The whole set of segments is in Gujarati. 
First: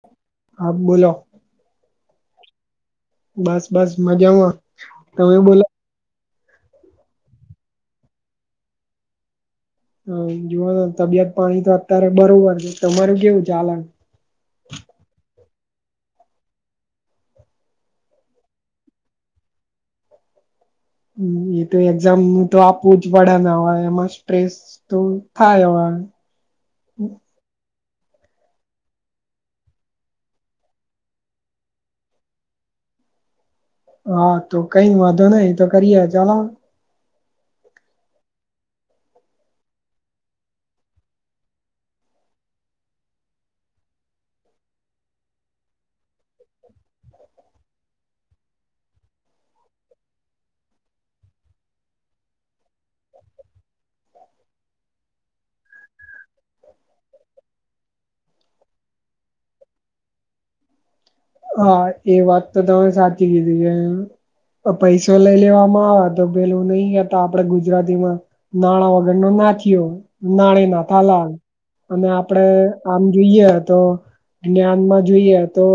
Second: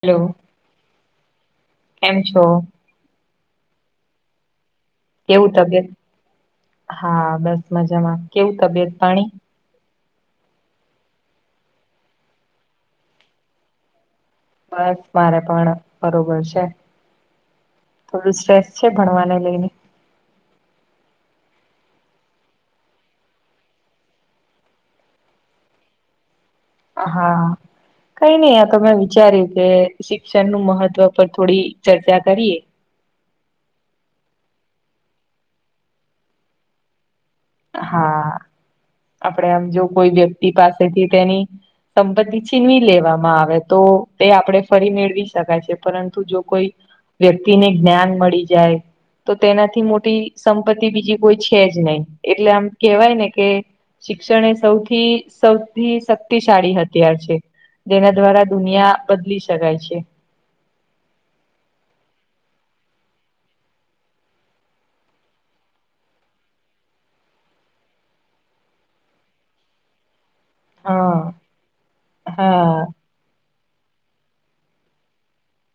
હેલો હા બોલો કેમ છો બસ બસ મજા કેવું તબિયત હા બસ મજામાં કેવું તબિયત પાણી હ જોુવા તબિયત પાણી તો અત્યારે બરોબર તમારું કેવું ચાલણ બસ મારે પણ બરોબર છે થોડું સ્ટ્રેસ છે ભણવાને લઈને હ એ તો એક્ઝામ તો આપવું જ પડેને હવે એમાં સ્ટ્રેસ તોું થાય હ હા કઈ નહી આ તમે વિચાર્યું કે શિક્ષણ નું મહત્વ પર થોડી ચર્ચા કરીએ હા તો કઈ વાંધો નઈ તો કરીએે ચાલો હા આપડે આમ જો કોઈ વ્યક્તિ પાસેથી તેની સંપત્તિ ચિ ન લેવામાં આવે તો તે આપણે ફરી મેળવી શકાય છે પરંતુ જો કોઈ વ્યક્તિને જ્ઞાન મળી જાય તો તેનાથી મોટી સંપત્તિ બીજી કોઈ છે જ નહી એટલે આમ કેહેવાય ને કે શિક્ષણ એ સૌથી સૌથી શક્તિશાળી અત્યાર છે તેના દ્વારા દુનિયા બદલી શકાય છે હા એ વાત તો તમે સાચી કીધી છે એમ પૈસો લઈ લેવામાં આવે તો પેલું નહી ગતા આપડે ગુજરાતીમાં નાણાં વગરનોો નાખ્યો નાણી ના તલાલ હા અને આપડે હા આમ જોઈએ તો જ્ઞાનમાં જોઈએ તો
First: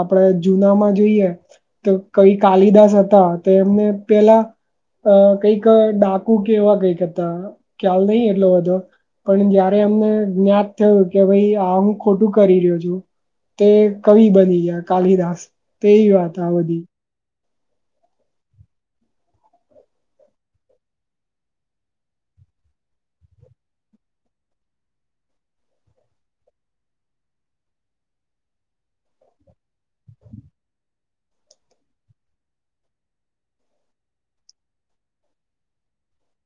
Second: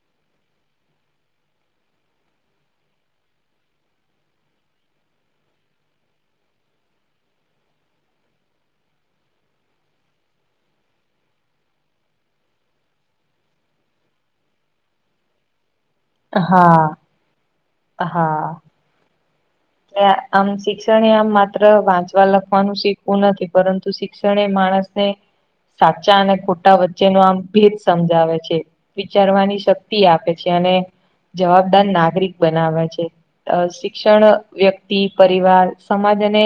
આપણે જુનામાં જોઈએ તો કઈ કાલિદાસ હતા તો એમને પેલા અ કઈક ડાકુ કેવા કઈક હતા ખ્યાલ નહીિ એટલો બધો પણ જયારે અમને જ્ઞાત થયું કે ભાઈ આ હું ખોટું કરી રહ્યો છું. તે કવિ બની ગયા કાલિદાસ તેવી વાત આ હા બધી હા આમ શિક્ષણ આમ માત્ર વાંચવા લખવાનું શીખવું નથી પરંતુ શિક્ષણ માણસ સાચા અને ખોટા વચ્ચે ન આમ ભેદ સમજાવે છે વિચારવાની શક્તિ આપે છે અને જવાબદાર નાગરિક બનાવે છે. શિક્ષણ વ્યક્તિ પરિવાર સમાજ અને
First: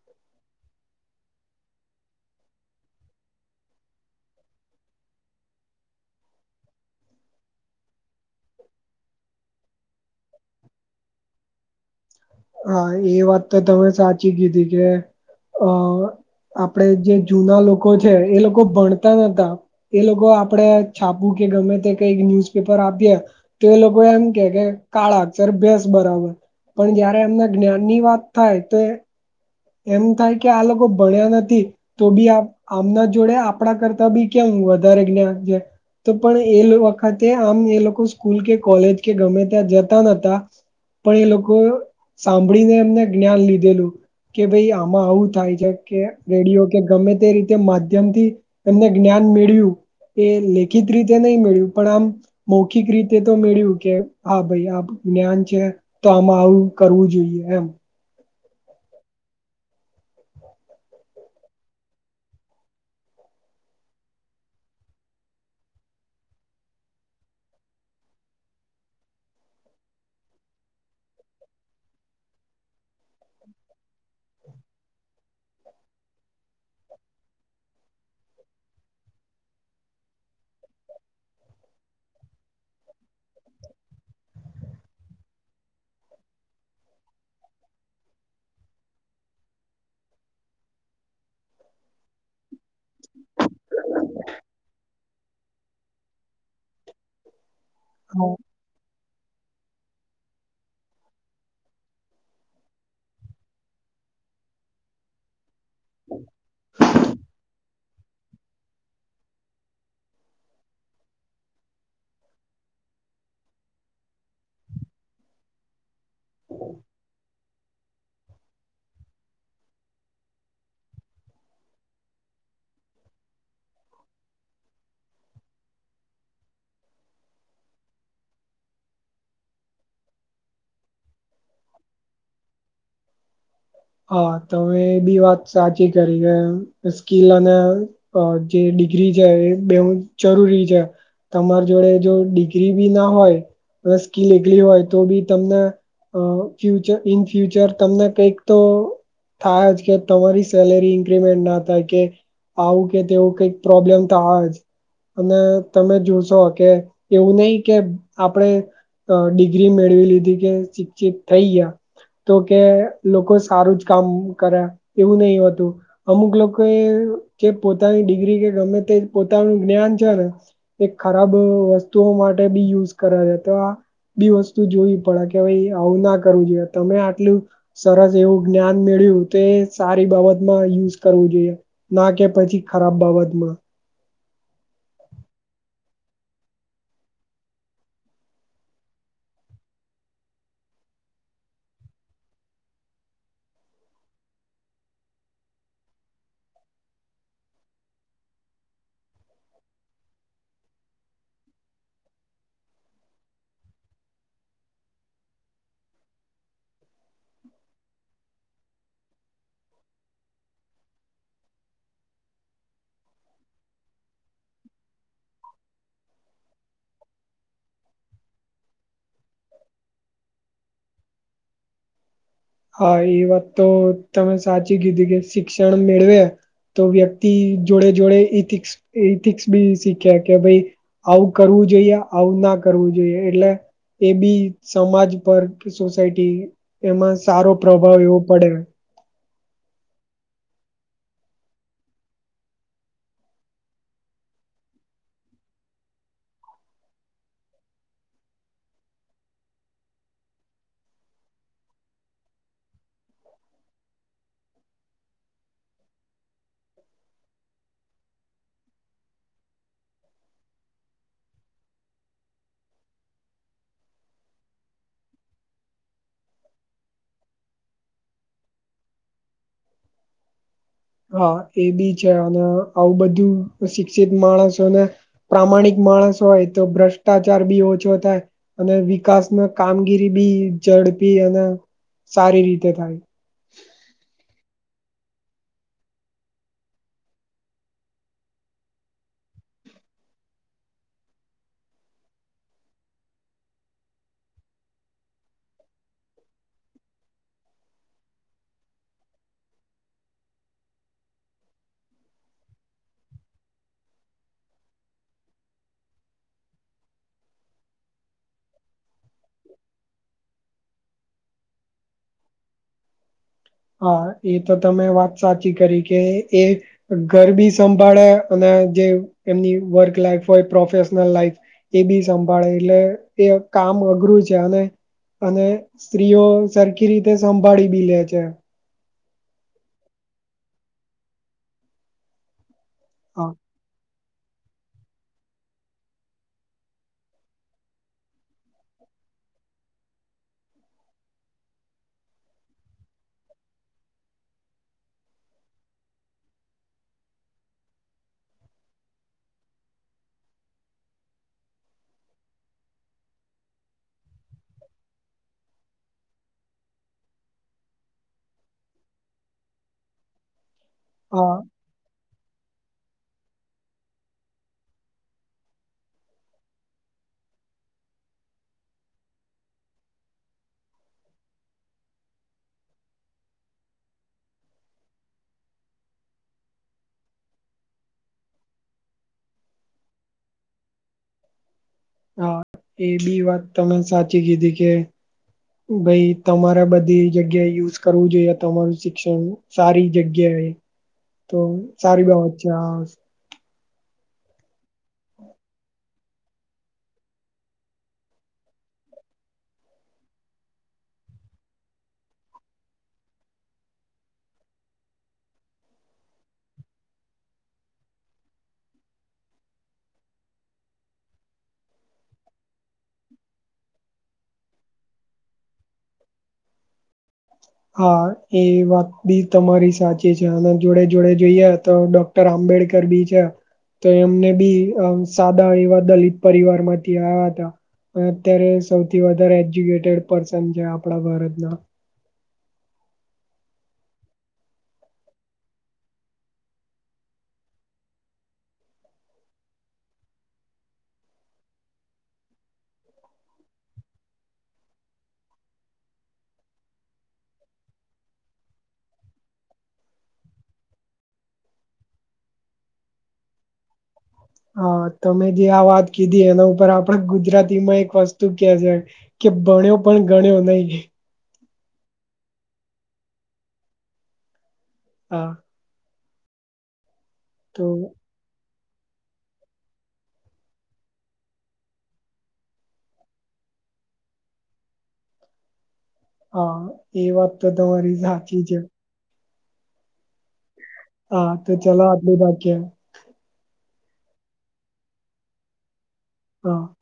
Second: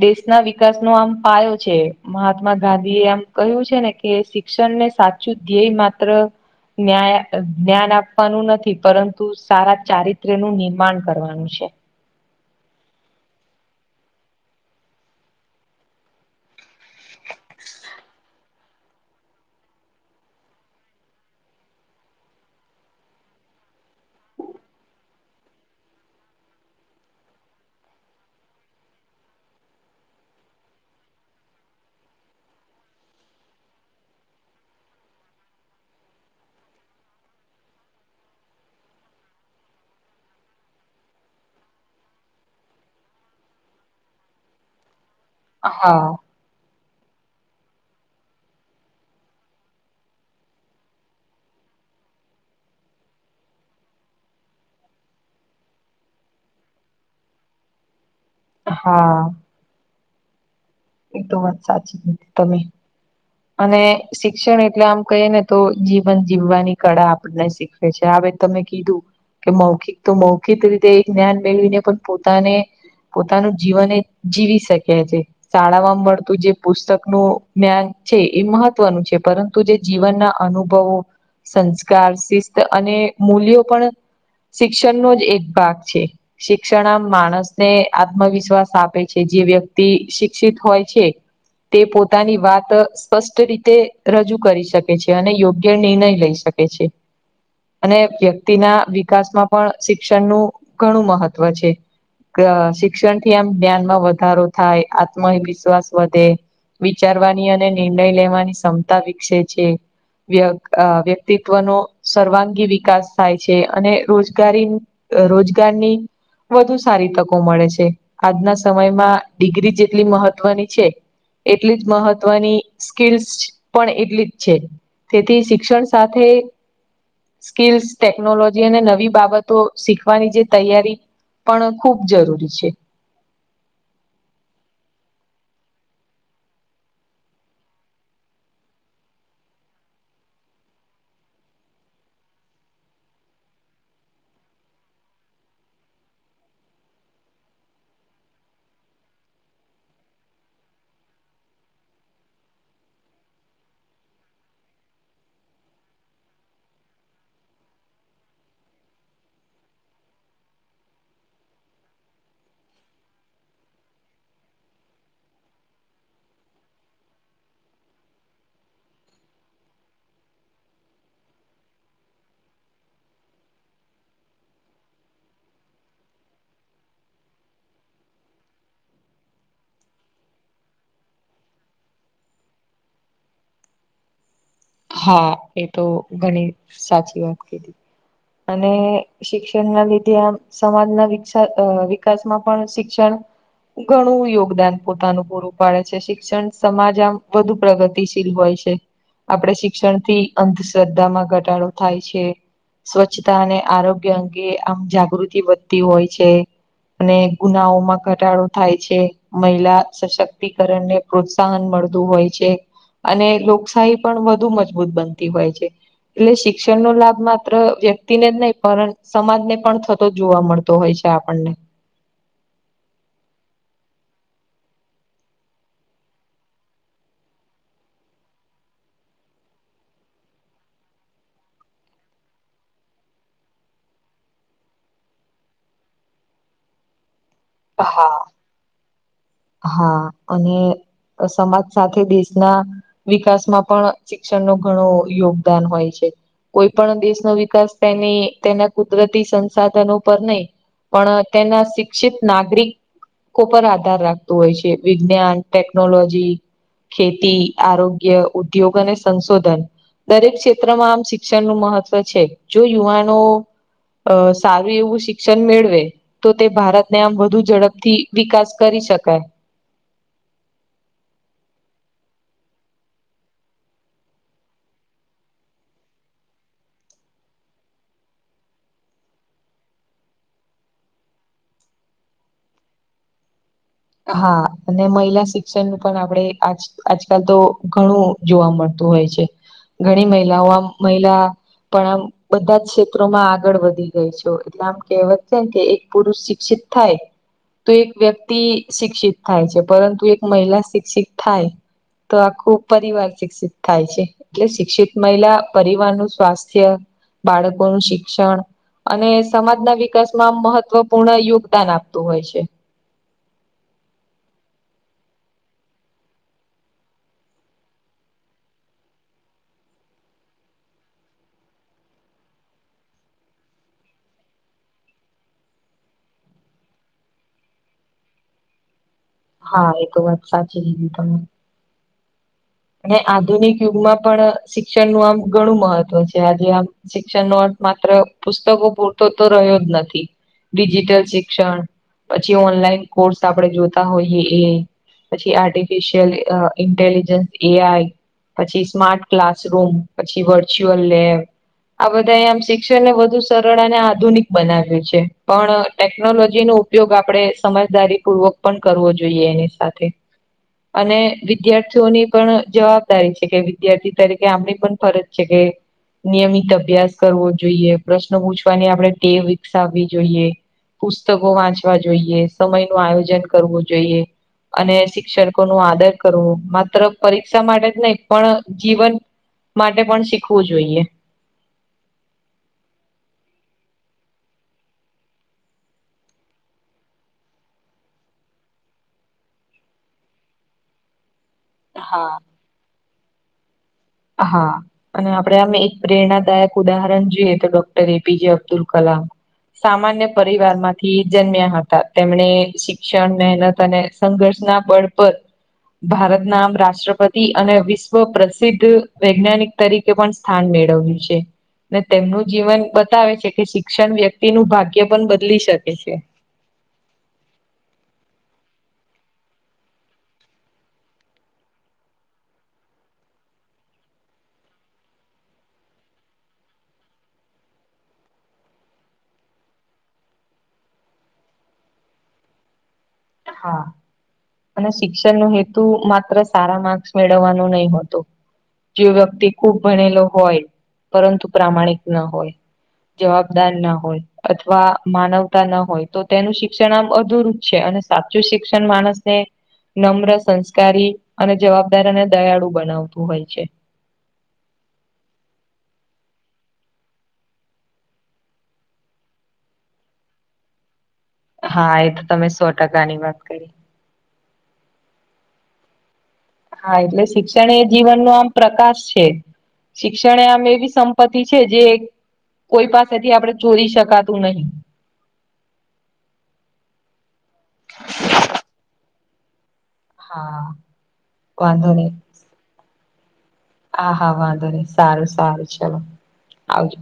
દેશ ના વિકાસ નો આમ પાયો છેહ્દ મહાત્મા ગાંધી એ આમ કહ્યું છે ને કે શિક્ષણને સાચું ધ્યેય માત્ર ન્યા જ્ઞાન આપવાનું નથી પરંતુ સારા ચારિત્ર્ય નું નિર્માણ કરવાનું છે. હા એ વાત તો તમે સાચી કીધી કે અ આપડે જે જૂના લોકો છે એ લોકો ભણતા નતા. એ લોકો આપણેે છાપવું કે ગમે તે કઈક ન્યુઝપેપર આપીએ. તો એ લોકો એમ કે કે કાળાક્ષર ભસ બરાબર. પણ જ એમના જ્ઞાન ની વાત થાય તો એમ થાય કે આ લોકો ભણ્યા નથી તો બી આમના જોડે આપણા કરતા બી કેમ વધારે જ્ઞ જે તો પણ એ વખતે આમ એ લોકો સ્કૂલ કે કોલેજ કે ગમે ત્યાં જતા નતા. પણ એ લોકો સાંભળીને એમને જ્ઞાન લીધેલું. કે ભાઈ આમાં આવું થાય છે કે હા રેડિયો કે ગમે તે રીતે માધ્યમથી એમને જ્ઞાન મેળ્યું. એ લેખિત રીતે નહી મેળ્યું. પણ આમ મૌખિક રીતે તો મેળ્યું કે હા ભાઈ આ જ્ઞાન છે. તો આમાં આવું કરવું જોઈએ એમ. હા. એ તો વાત સાચી તમે. અને. શિક્ષણ એટલે આમ કહીએ ને તો જીવન જીવવાની કળા આપને શીખવે છે. હવે તમે કીધું કે મૌખિક તો મૌખિક રીતે એક જ્ઞાન મેળવીને પણ પોતાને પોતાનું જીવન એ જીવી શકે છે. શાળા માં મળતું જે પુસ્તક નું જ્ઞાન છે એ મહત્વનું છે. પરંતુ જે જીવનના અનુભવો સંસ્કાર શિસ્ત અને મૂલ્યો પણ શિક્ષણનો જ એક ભાગ છે. શિક્ષણમાં માણસને આત્મવિશ્વાસ આપે છે. જે વ્યક્તિ શિક્ષિત હોય છે તે પોતાની વાત સ્પષ્ટ રીતે રજૂ કરી શકે છે અને યોગ્ય નિર્ણય લઈ શકે છે. અને હા વ્યક્તિના વિકાસમાં પણ શિક્ષણનું ઘણું મહત્ત્વ છે. શિક્ષણ થી આમ જ્ઞાનમાં વધારો થાય, આત્મવિશ્વાસ વધે વિચારવાની અને નિર્ણય લેવાની ક્ષમતા વિકસે છે. વ્યક્તિત્વનો સર્વાંગી વિકાસ થાય છે. અને રોજગારી રોજગારની વધુ સારી તકો મળે છે. આજના સમયમાં ડિગ્રી જેટલી મહત્વની છે એટલી જ મહત્વની સ્કીલ્સ પણ એટલી જ છે. તેથી શિક્ષણ સાથે સ્કીલ્સ ટેકનોલોજી અને નવી બાબતો શીખવાની જે તૈયારી પણ ખૂબ જરૂરી છે. હા તમે બી વાત સાચી કરી એ સ્કીલ અને અ જે ડિગ્રી છે એ બેવું જરૂરી છે. તમાર જોડે જો ડિગ્રી બી ના હોય સ્કીિલ એકલી હોય તો બી તમને ફ્યર ઇન ફ્યુચર તમને કઈક તો થાય જ કે તમારી સેલેરી ઇન્ક્રીમેન્ટ ના થાય કે આવું કે તેવું કંઈક પ્રોબ્લેમ તો આ જ અને તમે જોશો કે એવું નહી કે આપણેે ડિગ્રી મેળવી લીધી કે શિક્ષિત થઈ ગયા તો કે લોકો સારું જ કામ કર્યા એવું નહિ હતું. અમુક લોકો એ જે પોતાની ડિગ્રી કે ગમે તે પોતાનું જ્ઞાન છે ને એક ખરાબ વસ્તુઓ માટે બી યુઝ કરે છે તો આ બી વસ્તુ જોઈ પડે કે ભાઈ આવું ના કરવું જોઈએ તમે આટલું સરસ એવું જ્ઞાન મેળ્યું તે સારી બાબતમાં યુઝ કરવું જોઈએ ના કે પછી ખરાબ બાબતમાં હા એ તો ઘણી સાચી વાત કેધ અને શિક્ષણ ના લીધે આમ સમાજના વિક વિકાસમાં પણ શિક્ષણ ઘણું યોગદાન પોતાનું પૂરું પાડે છે શિક્ષણ સમાજ આમ વધુ પ્રગતિ ગતિશીલ હોય છે આપણે શિક્ષણ થી અંધશ્રદ્ધામાં ઘટાડો થાય છે સ્વચ્છતા અને આરોગ્ય અંગે આમ જાગૃતિ વધતી હોય છે અને ગુનાઓ માં ઘટાડો થાય છે મહિલા સશક્તિકરણ ને પ્રોત્સાહન મળતું હોય છે અને લોકશાહી પણ વધુ મજબૂત બનતી હોય છે એટલે શિક્ષણ નો લાભ માત્ર વ્યક્તિને જ નહી પણ સમાજ ને પણ થતો જ જોવા મળતો હોય છે આપણને હા એ વાત તો તમે સાચી કીધી કે શિક્ષણ મેળવે તો વ્યક્તિ જોડે જોડે ઇથિક્સ ઇથિક્સ બી શીખ્યા કે ભાઈ આવું કરવું જોઈએ આવું ના કરવું જોઈએ એટલે એ બી સમાજ પર સોસાયટી એમાં સારો પ્રભાવ હા એવો પડે હા અને સમાજ સાથે દેશના વિકાસ માં પણ શિક્ષણ ન ઘણું યોગદાન હોય છે કોઈ પણ દેશનો વિકાસ તેની તેના કુદરતી સંસાધનો પર નહી પણ તેના શિક્ષિત નાગરિક પર આધાર રાખ તો હોય છે વિજ્ઞાન ટેકનોલોજી ખેતી આરોગ્ય ઉદ્યોગ અને સંશોધન દરેક ક્ષેત્રમાં આમ શિક્ષણનુંું મહત્વ છે જો યુવાનો અ સારું એવું શિક્ષણ મેળવે તો તે ભારતને આમ વધુ ઝડપથી વિકાસ કરી શકાય હા એ બી છે અને આવું બધું શિક્ષિત માણસોને પ્રામાણિક માણસ હોય તો ભ્રષ્ટાચાર બી ઓછો થાય અને વિકાસમાં કામગીરી બી ઝડપી અને સારી રીતે થાય હા અને મહિલા શિક્ષણ નું પણ આપણેે આજ આજકાલ તો ઘણું જોવા મળતું હોય છે ઘણી મહિલાઓ મહિલા પણ આ બધા જ ક્ષેત્રોમાં આગળ વધી ગઈ છે એટલે આમ કહેવત છેને કે એક પુરુષ શિક્ષિત થાય તો એક વ્યક્તિ શિક્ષિત થાય છે પરંતુ એક મહિલા શિક્ષિત થાય તો આખું પરિવાર શિક્ષિત થાય છે એટલે શિક્ષિત મહિલા પરિવાર નું સ્વાસ્થ્ય બાળકોનું શિક્ષણ અને સમાજના વિકાસમાં મહત્વપૂર્ણ યોગદાન આપતું હોય છે. હા એ તો તમે વાત સાચી કરી કે એ ઘર બી સંભાળે અને જે એમની વર્ક લાઈફ હોય પ્રોફેશનલ લાઈફ એ બી સંભાળે એટલે એ કામ અઘરું છે અને અને સ્ત્રીઓ સરખી રીતે સંભાળી બી લે છે. હા એ તો વાત સાચી રીધી તમે. અને હા આધુનિક યુગમાં પણ શિક્ષણનું આમ ઘણું મહત્વ છે આજે આમ. શિક્ષણ નોટ માત્ર પુસ્તકો પૂરતો તો રહ્યો જ નથી. ડિજિટલ શિક્ષણ પછી ઓનલાઈન કોર્સ આપણે જોતા હોઈએ એ પછી આર્ટિફિશિયલ ઇન્ટેલિજન્સ એ આઈ પછી સ્માર્ટ ક્લાસરૂમ પછી વર્ચ્યુઅલ લેબ આ બધા આમ શિક્ષણને વધુ સરળ અને આધુનિક બનાવ્યું છે પણ ટેકનોલોજી ન ઉપયોગ આપણેે સમજદારી પૂર્વક પણ કરવો જોઈએ એની સાથે. અને હા વિદ્યાર્થીઓની પણ જવાબદારી છે કે વિદ્યાર્થી તરીકે આમને પણ ફરજ છે કે નિયમિત અભ્યાસ કરવો જોઈએ પ્રશ્નો પૂછવાની આપણે ટેવ વિકસાવવી જોઈએ. પુસ્તકો વાંચવા જોઈએ સમય નું આયોજન કરવું જોઈએ. અને શિક્ષકો નું આદર કરવું માત્ર પરીક્ષા માટે જ નહી પણ જીવન માટે પણ શીખવું જોઈએ. હા એ બી વાત તમે સાચી કીધી કે ભાઈ તમારા બધી જગ્યાએ યુઝ કરવું જોઈએ તમારું શિક્ષણ સારી જગ્યાએ. [inaudible] તો સારી હા બાબત છે આ હા અને આપડે અમે એક પ્રેરણાદાયક ઉદાહરણ જોઈએ તો ડોક્ટર એપીજે અબ્દુલ કલામ સામાન્ય પરિવાર માંથી જન્મ્યા હતા તેમણે શિક્ષણ મહેનત અને સંઘર્ષના બળ પર ભારત નામ રાષ્ટ્રપતિ અને વિશ્વ પ્રસિદ્ધ વૈજ્ઞાનિક તરીકે પણ સ્થાન મેળવ્યું છે. ને તેમનું જીવન બતાવે છે કે શિક્ષણ વ્યક્તિ નું ભાગ્ય પણ બદલી શકે છે. હા એ વાત બી તમારી સાચી છે અને જોડે જોડે જોઈએ તો ડોક આંબેડકર બીચ છે. તો એમને બી સાદા એવા દલિત પરિવાર માંથી આવ્યા હતા. અત્યારે સૌથી વધારે એજ્યુકેટેડ પર્સન છે આપણા ભારતના હા. અને શિક્ષણ ન હેતુ માત્ર સારા માર્ક્સ મેળવવાનું નહી હોતું. જે વ્યક્તિ ખૂબ ભણેલો હોય પરંતુ પ્રામાણિક ન હોય. જવાબદાર ના હોય અથવા માનવતા ના હોય તો તેનું શિક્ષણ આમ અધુરુંપ છે અને સાચું શિક્ષણ માણસ ને નમ્ર સંસ્કારી અને જવાબદાર અને દયાળુ બનાવતું હોય છે. હા તમે જે આ વાત કીધી એના ઉપર આપડા ગુજરાતી માં એક વસ્તુ કે છે. કે ભણ્યો પણ ગણ્યો નહી. હા એ તો તમે સો ટકા ની વાત કરી. હા. હા એટલે શિક્ષણ એ તો જીવન નુ આમ. પ્રકાશ છે શિક્ષણ આમ એવી સંપત્તિ છે જે. કોઈ પાસેથી આપડણે ચોરી શકાતું નહી. હા એ વાત તો તમારી સાચી છે. હા હા તો વાંધો ચલો નહી આટલું બાકીય હા હા વાંધો નહી સારું સારું છેલો હા આવજો.